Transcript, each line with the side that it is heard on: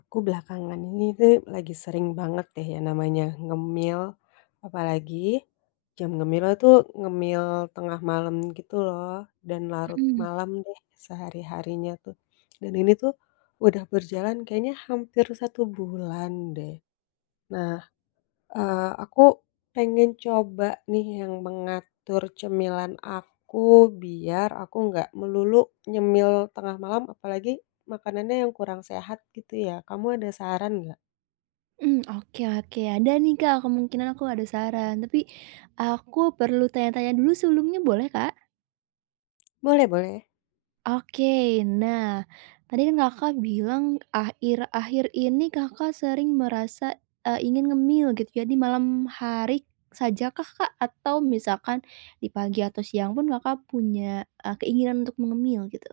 left: Aku belakangan ini tuh lagi sering banget deh ya namanya ngemil, apalagi jam ngemilnya tuh ngemil tengah malam gitu loh, dan larut
right: Mmm,
left: malam deh sehari-harinya tuh. Dan ini tuh udah berjalan kayaknya hampir satu bulan deh. Nah, aku pengen coba nih yang mengatur cemilan aku biar aku nggak melulu nyemil tengah malam, apalagi makanannya yang kurang sehat gitu ya. Kamu ada saran nggak?
right: oke, oke, ada nih, Kak, kemungkinan aku ada saran, tapi aku perlu tanya-tanya dulu sebelumnya boleh, Kak?
left: Boleh, boleh.
right: Oke, nah, tadi kan Kakak bilang akhir-akhir ini Kakak sering merasa, ingin ngemil gitu ya di malam hari sajakah, Kak? Atau misalkan di pagi atau siang pun Kakak punya, keinginan untuk mengemil gitu?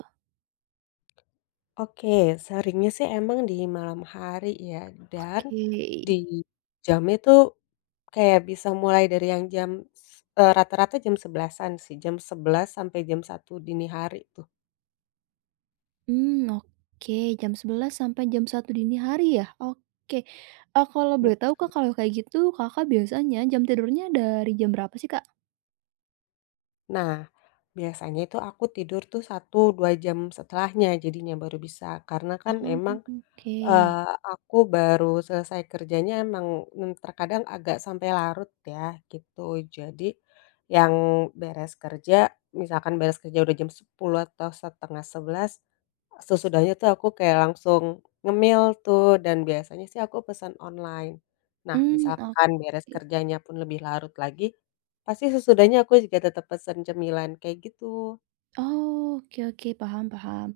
left: Oke, seringnya sih emang di malam hari ya, dan
right: Oke.
left: di jam itu kayak bisa mulai dari yang jam s eh, rata-rata jam sebelasan an sih, jam sebelas sampai jam satu dini hari tuh.
right: Hmm, oke, jam sebelas sampai jam satu dini hari ya? Oke, kalau boleh tahu Kak, kalau kayak gitu Kakak biasanya jam tidurnya dari jam berapa sih, Kak?
left: Nah, biasanya itu aku tidur tuh satu 2 jam setelahnya jadinya baru bisa, karena kan
right: Oh,
left: emang,
right: oke.
left: Eee, aku baru selesai kerjanya emang, terkadang agak sampai larut ya gitu. Jadi yang beres kerja, misalkan beres kerja udah jam sepuluh atau setengah sebelas, sesudahnya tuh aku kayak langsung ngemil tuh dan biasanya sih aku pesan online. Nah
right: Hmm,
left: misalkan
right: oke.
left: beres kerjanya pun lebih larut lagi, pasti sesudahnya aku juga tetap pesan cemilan kayak gitu.
right: Oh, oke, oke, paham, paham.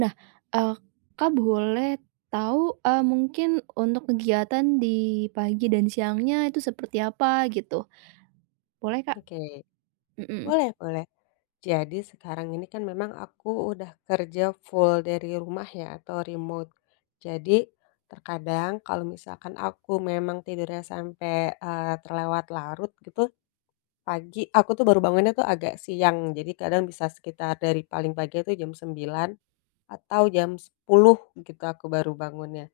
right: Nah, eee, Kak, boleh tahu, mungkin untuk kegiatan di pagi dan siangnya itu seperti apa gitu? Boleh, Kak?
left: Oke,
right: Mhm.
left: boleh, boleh. Jadi sekarang ini kan memang aku udah kerja full dari rumah ya atau remote. Jadi terkadang kalau misalkan aku memang tidurnya sampai terlewat larut gitu, pagi aku tuh baru bangunnya tuh agak siang. Jadi kadang bisa sekitar dari paling pagi itu jam 9. Atau jam sepuluh gitu aku baru bangunnya.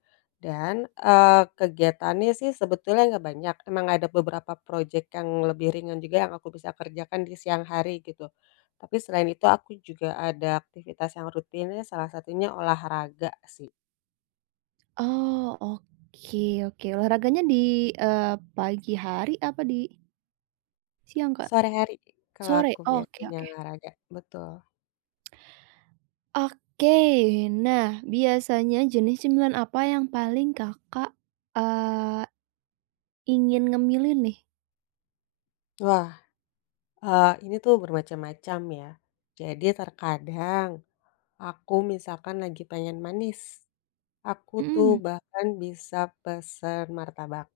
left: Dan, kegiatannya sih sebetulnya nggak banyak, emang ada beberapa projek yang lebih ringan juga yang aku bisa kerjakan di siang hari gitu. Tapi selain itu aku juga ada aktivitas yang rutinnya salah satunya olahraga sih.
right: Oh, oke, oke. Olahraganya di, eee, pagi hari apa di siang, Kak?
left: Sore hari kalau
right: Sore,
left: aku
right: oke,
left: biasanya
right: oke.
left: olahraga, betul.
right: Oke, nah biasanya jenis cemilan apa yang paling Kakak, eee, ingin ngemilin nih?
left: Wah, ini tuh bermacam-macam ya. Jadi terkadang aku misalkan lagi pengen manis. Aku tuh
right: Mhm,
left: bahkan bisa pesan martabak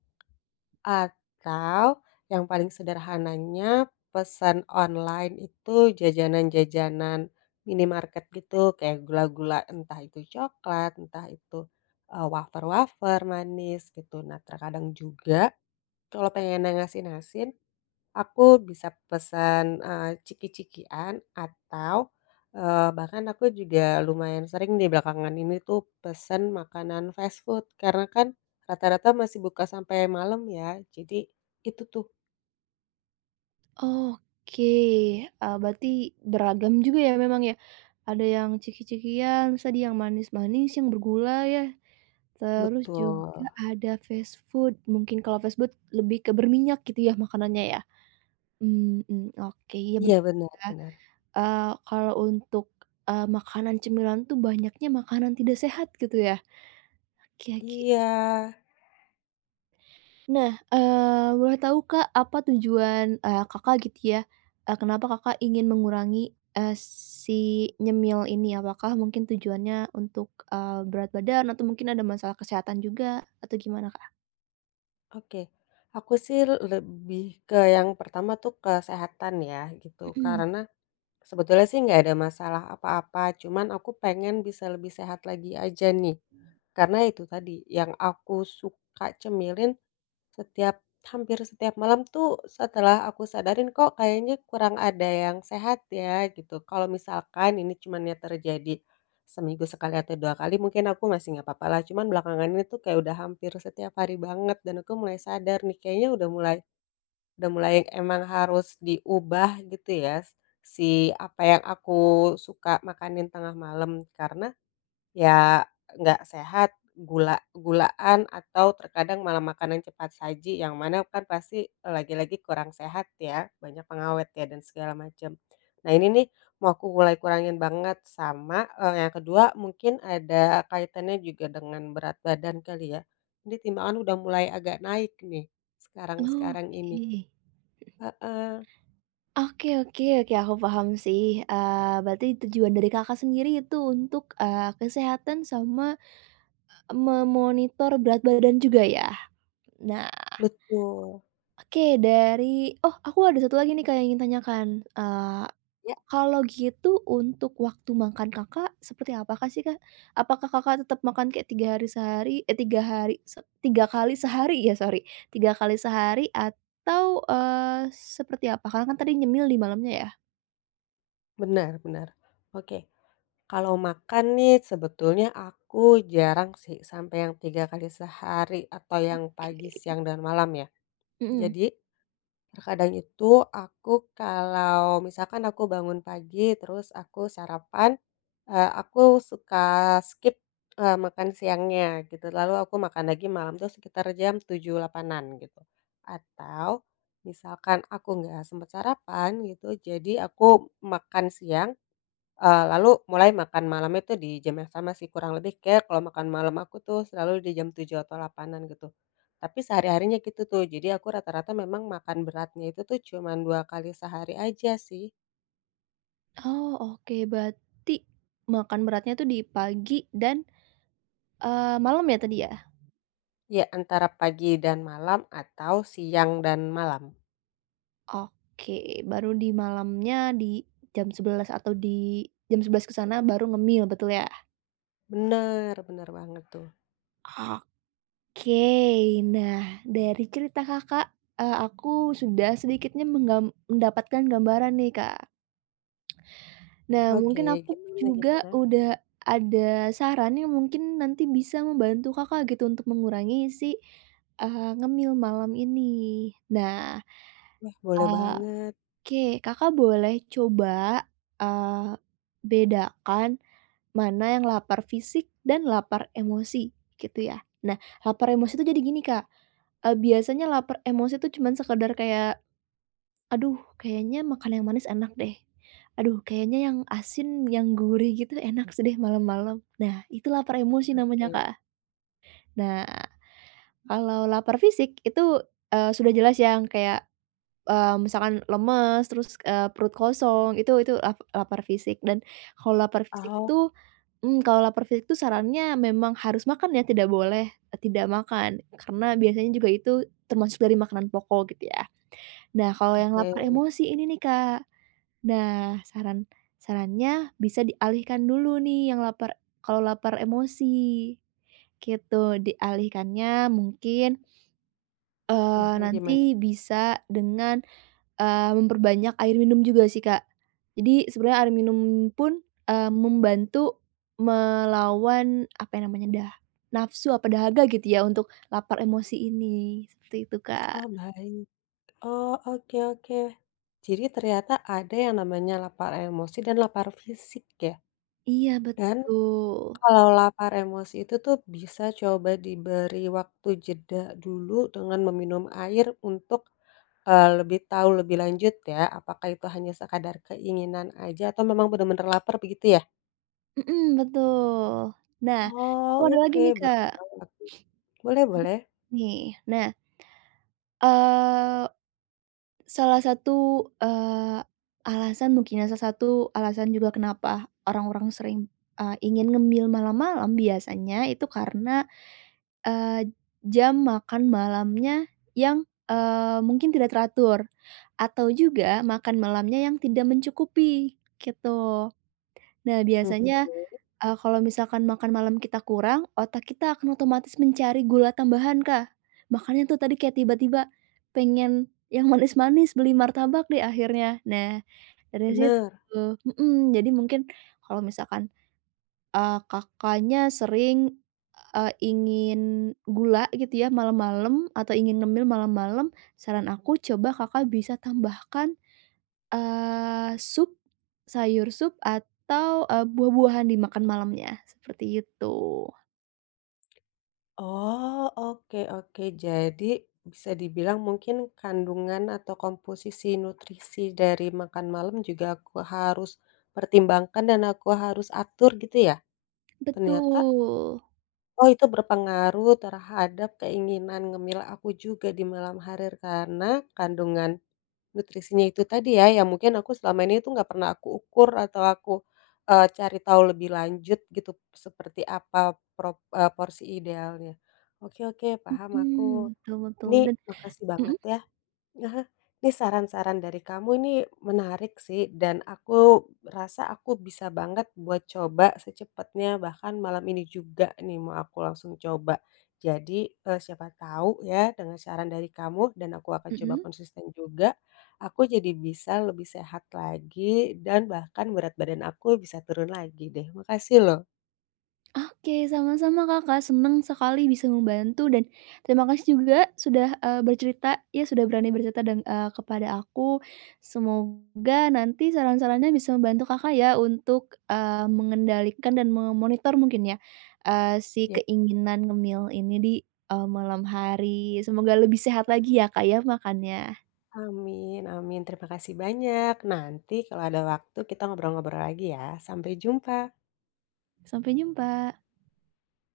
left: atau yang paling sederhananya pesan online itu jajanan-jajanan minimarket gitu kayak gula-gula entah itu coklat, entah itu, wafer-wafer manis gitu. Nah terkadang juga kalau pengen yang asin-asin aku bisa pesan, ciki-cikian atau, bahkan aku juga lumayan sering di belakangan ini tuh pesan makanan fast food karena kan rata-rata masih buka sampai malam ya, jadi itu tuh
right: oke, berarti beragam juga ya memang ya? Ada yang ciki-cikian, terus tadi yang manis-manis, yang bergula ya, terus
left: betul.
right: juga ada fast food, mungkin kalau fast food lebih ke berminyak gitu ya makanannya ya? Mmm, oke, iya
left: Iya
right: bener
left: benar
right: ya.
left: benar.
right: Kalau untuk, makanan cemilan tuh banyaknya makanan tidak sehat gitu ya. Iya, ki
left: Iya,
right: Nah, boleh tahu, Kak, apa tujuan, Kakak gitu ya, kenapa Kakak ingin mengurangi, si nyemil ini? Apakah mungkin tujuannya untuk, berat badan atau mungkin ada masalah kesehatan juga atau gimana, Kak?
left: oke. Aku sih lebih ke yang pertama tuh kesehatan ya gitu,
right: Mhm,
left: karena sebetulnya sih nggak ada masalah apa-apa, cuman aku pengen bisa lebih sehat lagi aja nih. Karena itu tadi, yang aku suka cemilin setiap hampir setiap malam tuh setelah aku sadarin kok kayaknya kurang ada yang sehat ya gitu. Kalau misalkan ini cuman ya terjadi seminggu sekali atau dua kali mungkin aku masih nggak apa-apa lah. Cuman belakangan ini tuh kayak udah hampir setiap hari banget dan aku mulai sadar nih kayaknya udah mulai emang harus diubah gitu ya, si apa yang aku suka makanin tengah malam karena ya nggak sehat, gula gulaan atau terkadang malah makanan cepat saji yang mana kan pasti lagi-lagi kurang sehat ya, banyak pengawet ya dan segala macam. Nah ini nih mau aku mulai kurangin banget sama, yang kedua mungkin ada kaitannya juga dengan berat badan kali ya. Ini timbangan udah mulai agak naik nih sekarang-sekarang ini.
right: oke.
left: Heeh,
right: Oke, oke, oke, aku paham sih, berarti tujuan dari Kakak sendiri itu untuk, kesehatan sama memonitor berat badan juga ya? Nah,
left: betul.
right: oke dari oh aku ada satu lagi nih Kak yang ingin tanyakan, eee,
left: Ya.
right: kalau gitu untuk waktu makan Kakak seperti apakah sih, Kak? Apakah Kakak tetap makan kayak 3 hari sehari eh 3 hari se 3 kali sehari ya sorry, 3 kali sehari atau, seperti apa? Karena kan tadi nyemil di malamnya ya?
left: Benar benar. Oke, kalau makan nih sebetulnya aku jarang sih sampai yang 3 kali sehari atau yang pagi,
right: Oke.
left: siang, dan malam ya.
right: Mhm.
left: Jadi terkadang itu aku kalau misalkan aku bangun pagi terus aku sarapan, aku suka skip, makan siangnya gitu, lalu aku makan lagi malam tuh sekitar jam tujuh 8.00-an gitu. Atau misalkan aku nggak sempat sarapan gitu, jadi aku makan siang. Lalu mulai makan malam itu di jam yang sama sih, kurang lebih kayak kalau makan malam aku tuh selalu di jam tujuh atau delapanan gitu. Tapi sehari-harinya gitu tuh, jadi aku rata-rata memang makan beratnya itu tuh cuman dua kali sehari aja sih.
right: Oh oke berarti makan beratnya tuh di pagi dan, malam ya tadi ya?
left: Ya antara pagi dan malam atau siang dan malam.
right: Oke, baru di malamnya di jam 11 ke sana baru ngemil, betul ya?
left: Bener bener banget tuh.
right: Oke, nah dari cerita Kakak, aku sudah sedikitnya mendapatkan gambaran nih, Kak. Nah,
left: Oke,
right: mungkin aku
left: gimana
right: juga
left: gimana?
right: udah ada saran yang mungkin nanti bisa membantu Kakak gitu untuk mengurangi si, ngemil malam ini. Nah,
left: Wah, boleh
right: eee,
left: banget.
right: oke Kakak boleh coba, eee, bedakan mana yang lapar fisik dan lapar emosi, gitu ya. Nah, lapar emosi itu jadi gini, Kak, biasanya lapar emosi itu cuman sekedar kayak, "Aduh kayaknya makan yang manis enak deh. Aduh kayaknya yang asin, yang gurih gitu enak sih deh malam-malam." Nah, itu lapar emosi namanya,
left: Oke.
right: Kak. Nah, kalau lapar fisik itu, sudah jelas ya, yang kayak, misalkan lemes, terus, perut kosong, itu lapar fisik. Dan kalau lapar fisik
left: Oh,
right: itu Mmm, kalau lapar fisik tuh sarannya memang harus makan ya, tidak boleh tidak makan, karena biasanya juga itu termasuk dari makanan pokok gitu ya. Nah, kalau yang
left: oke.
right: lapar emosi ini nih, Kak. Nah, sarannya bisa dialihkan dulu nih yang lapar kalau lapar emosi, gitu. Dialihkannya mungkin,
left: Ah gimana?
right: nanti bisa dengan memperbanyak air minum juga sih, Kak. Jadi sebenarnya air minum pun, membantu melawan, apa ya namanya, nafsu apa dahaga gitu ya untuk lapar emosi ini, seperti itu, Kak.
left: Oh, baik. Oh, oke oke. Jadi ternyata ada yang namanya lapar emosi dan lapar fisik ya?
right: Iya,
left: Dan
right: betul.
left: kalau lapar emosi itu tuh bisa coba diberi waktu jeda dulu dengan meminum air untuk, lebih tahu lebih lanjut ya, apakah itu hanya sekadar keinginan aja atau memang benar-benar lapar begitu ya?
right: Mhm, betul. Nah,
left: Oh
right: aku ada lagi
left: oke,
right: nih,
left: baru
right: Kak.
left: tahu aku. Boleh
right: Aku
left: boleh.
right: nih. Nah, eee salah satu, eee, alasan mungkin ya, salah satu alasan juga kenapa orang-orang sering, ingin ngemil malam-malam biasanya itu karena, eee, jam makan malamnya yang, mungkin tidak teratur atau juga makan malamnya yang tidak mencukupi, gitu. Nah, biasanya
left: Oke,
right: Kalau misalkan makan malam kita kurang, otak kita akan otomatis mencari gula tambahan, Kak. Makanya tuh tadi kayak tiba-tiba pengen yang manis-manis, beli martabak deh akhirnya. Nah, dari situ
left: benar.
right: mhm, jadi mungkin kalau misalkan, Kakaknya sering, ingin gula gitu ya malam-malam atau ingin ngemil malam-malam, saran aku coba Kakak bisa tambahkan Eee, sup, sayur sup atau, buah-buahan dimakan malamnya, seperti itu.
left: Oh, oke oke. Jadi bisa dibilang mungkin kandungan atau komposisi nutrisi dari makan malam juga aku harus pertimbangkan dan aku harus atur gitu ya? Ternyata
right: Betul,
left: oh itu berpengaruh terhadap keinginan ngemil aku juga di malam hari karena kandungan nutrisinya itu tadi ya, yang mungkin aku selama ini tuh nggak pernah aku ukur atau aku, cari tahu lebih lanjut gitu, seperti apa porsi idealnya. Oke oke, paham aku.
right: mhm, betul, betul
left: Ini
right: dan
left: makasih
right: mhm
left: banget ya. Aha, ini saran-saran dari kamu ini menarik sih dan aku rasa aku bisa banget buat coba secepatnya bahkan malam ini juga nih mau aku langsung coba. Jadi siapa tahu ya dengan saran dari kamu dan aku akan coba
right: mhm?
left: konsisten juga, aku jadi bisa lebih sehat lagi dan bahkan berat badan aku bisa turun lagi deh. Makasih loh.
right: Oke, sama-sama Kakak, seneng sekali bisa membantu dan terima kasih juga sudah, bercerita ya, sudah berani bercerita dan kepada aku. Semoga nanti saran-sarannya bisa membantu Kakak ya untuk, mengendalikan dan memonitor mungkin ya, si
left: Ya,
right: keinginan ngemil ini di, malam hari. Semoga lebih sehat lagi ya Kak ya makannya.
left: amin, amin. Terima kasih banyak. Nanti kalau ada waktu kita ngobrol-ngobrol lagi ya. Sampai jumpa.
right: Sampai jumpa.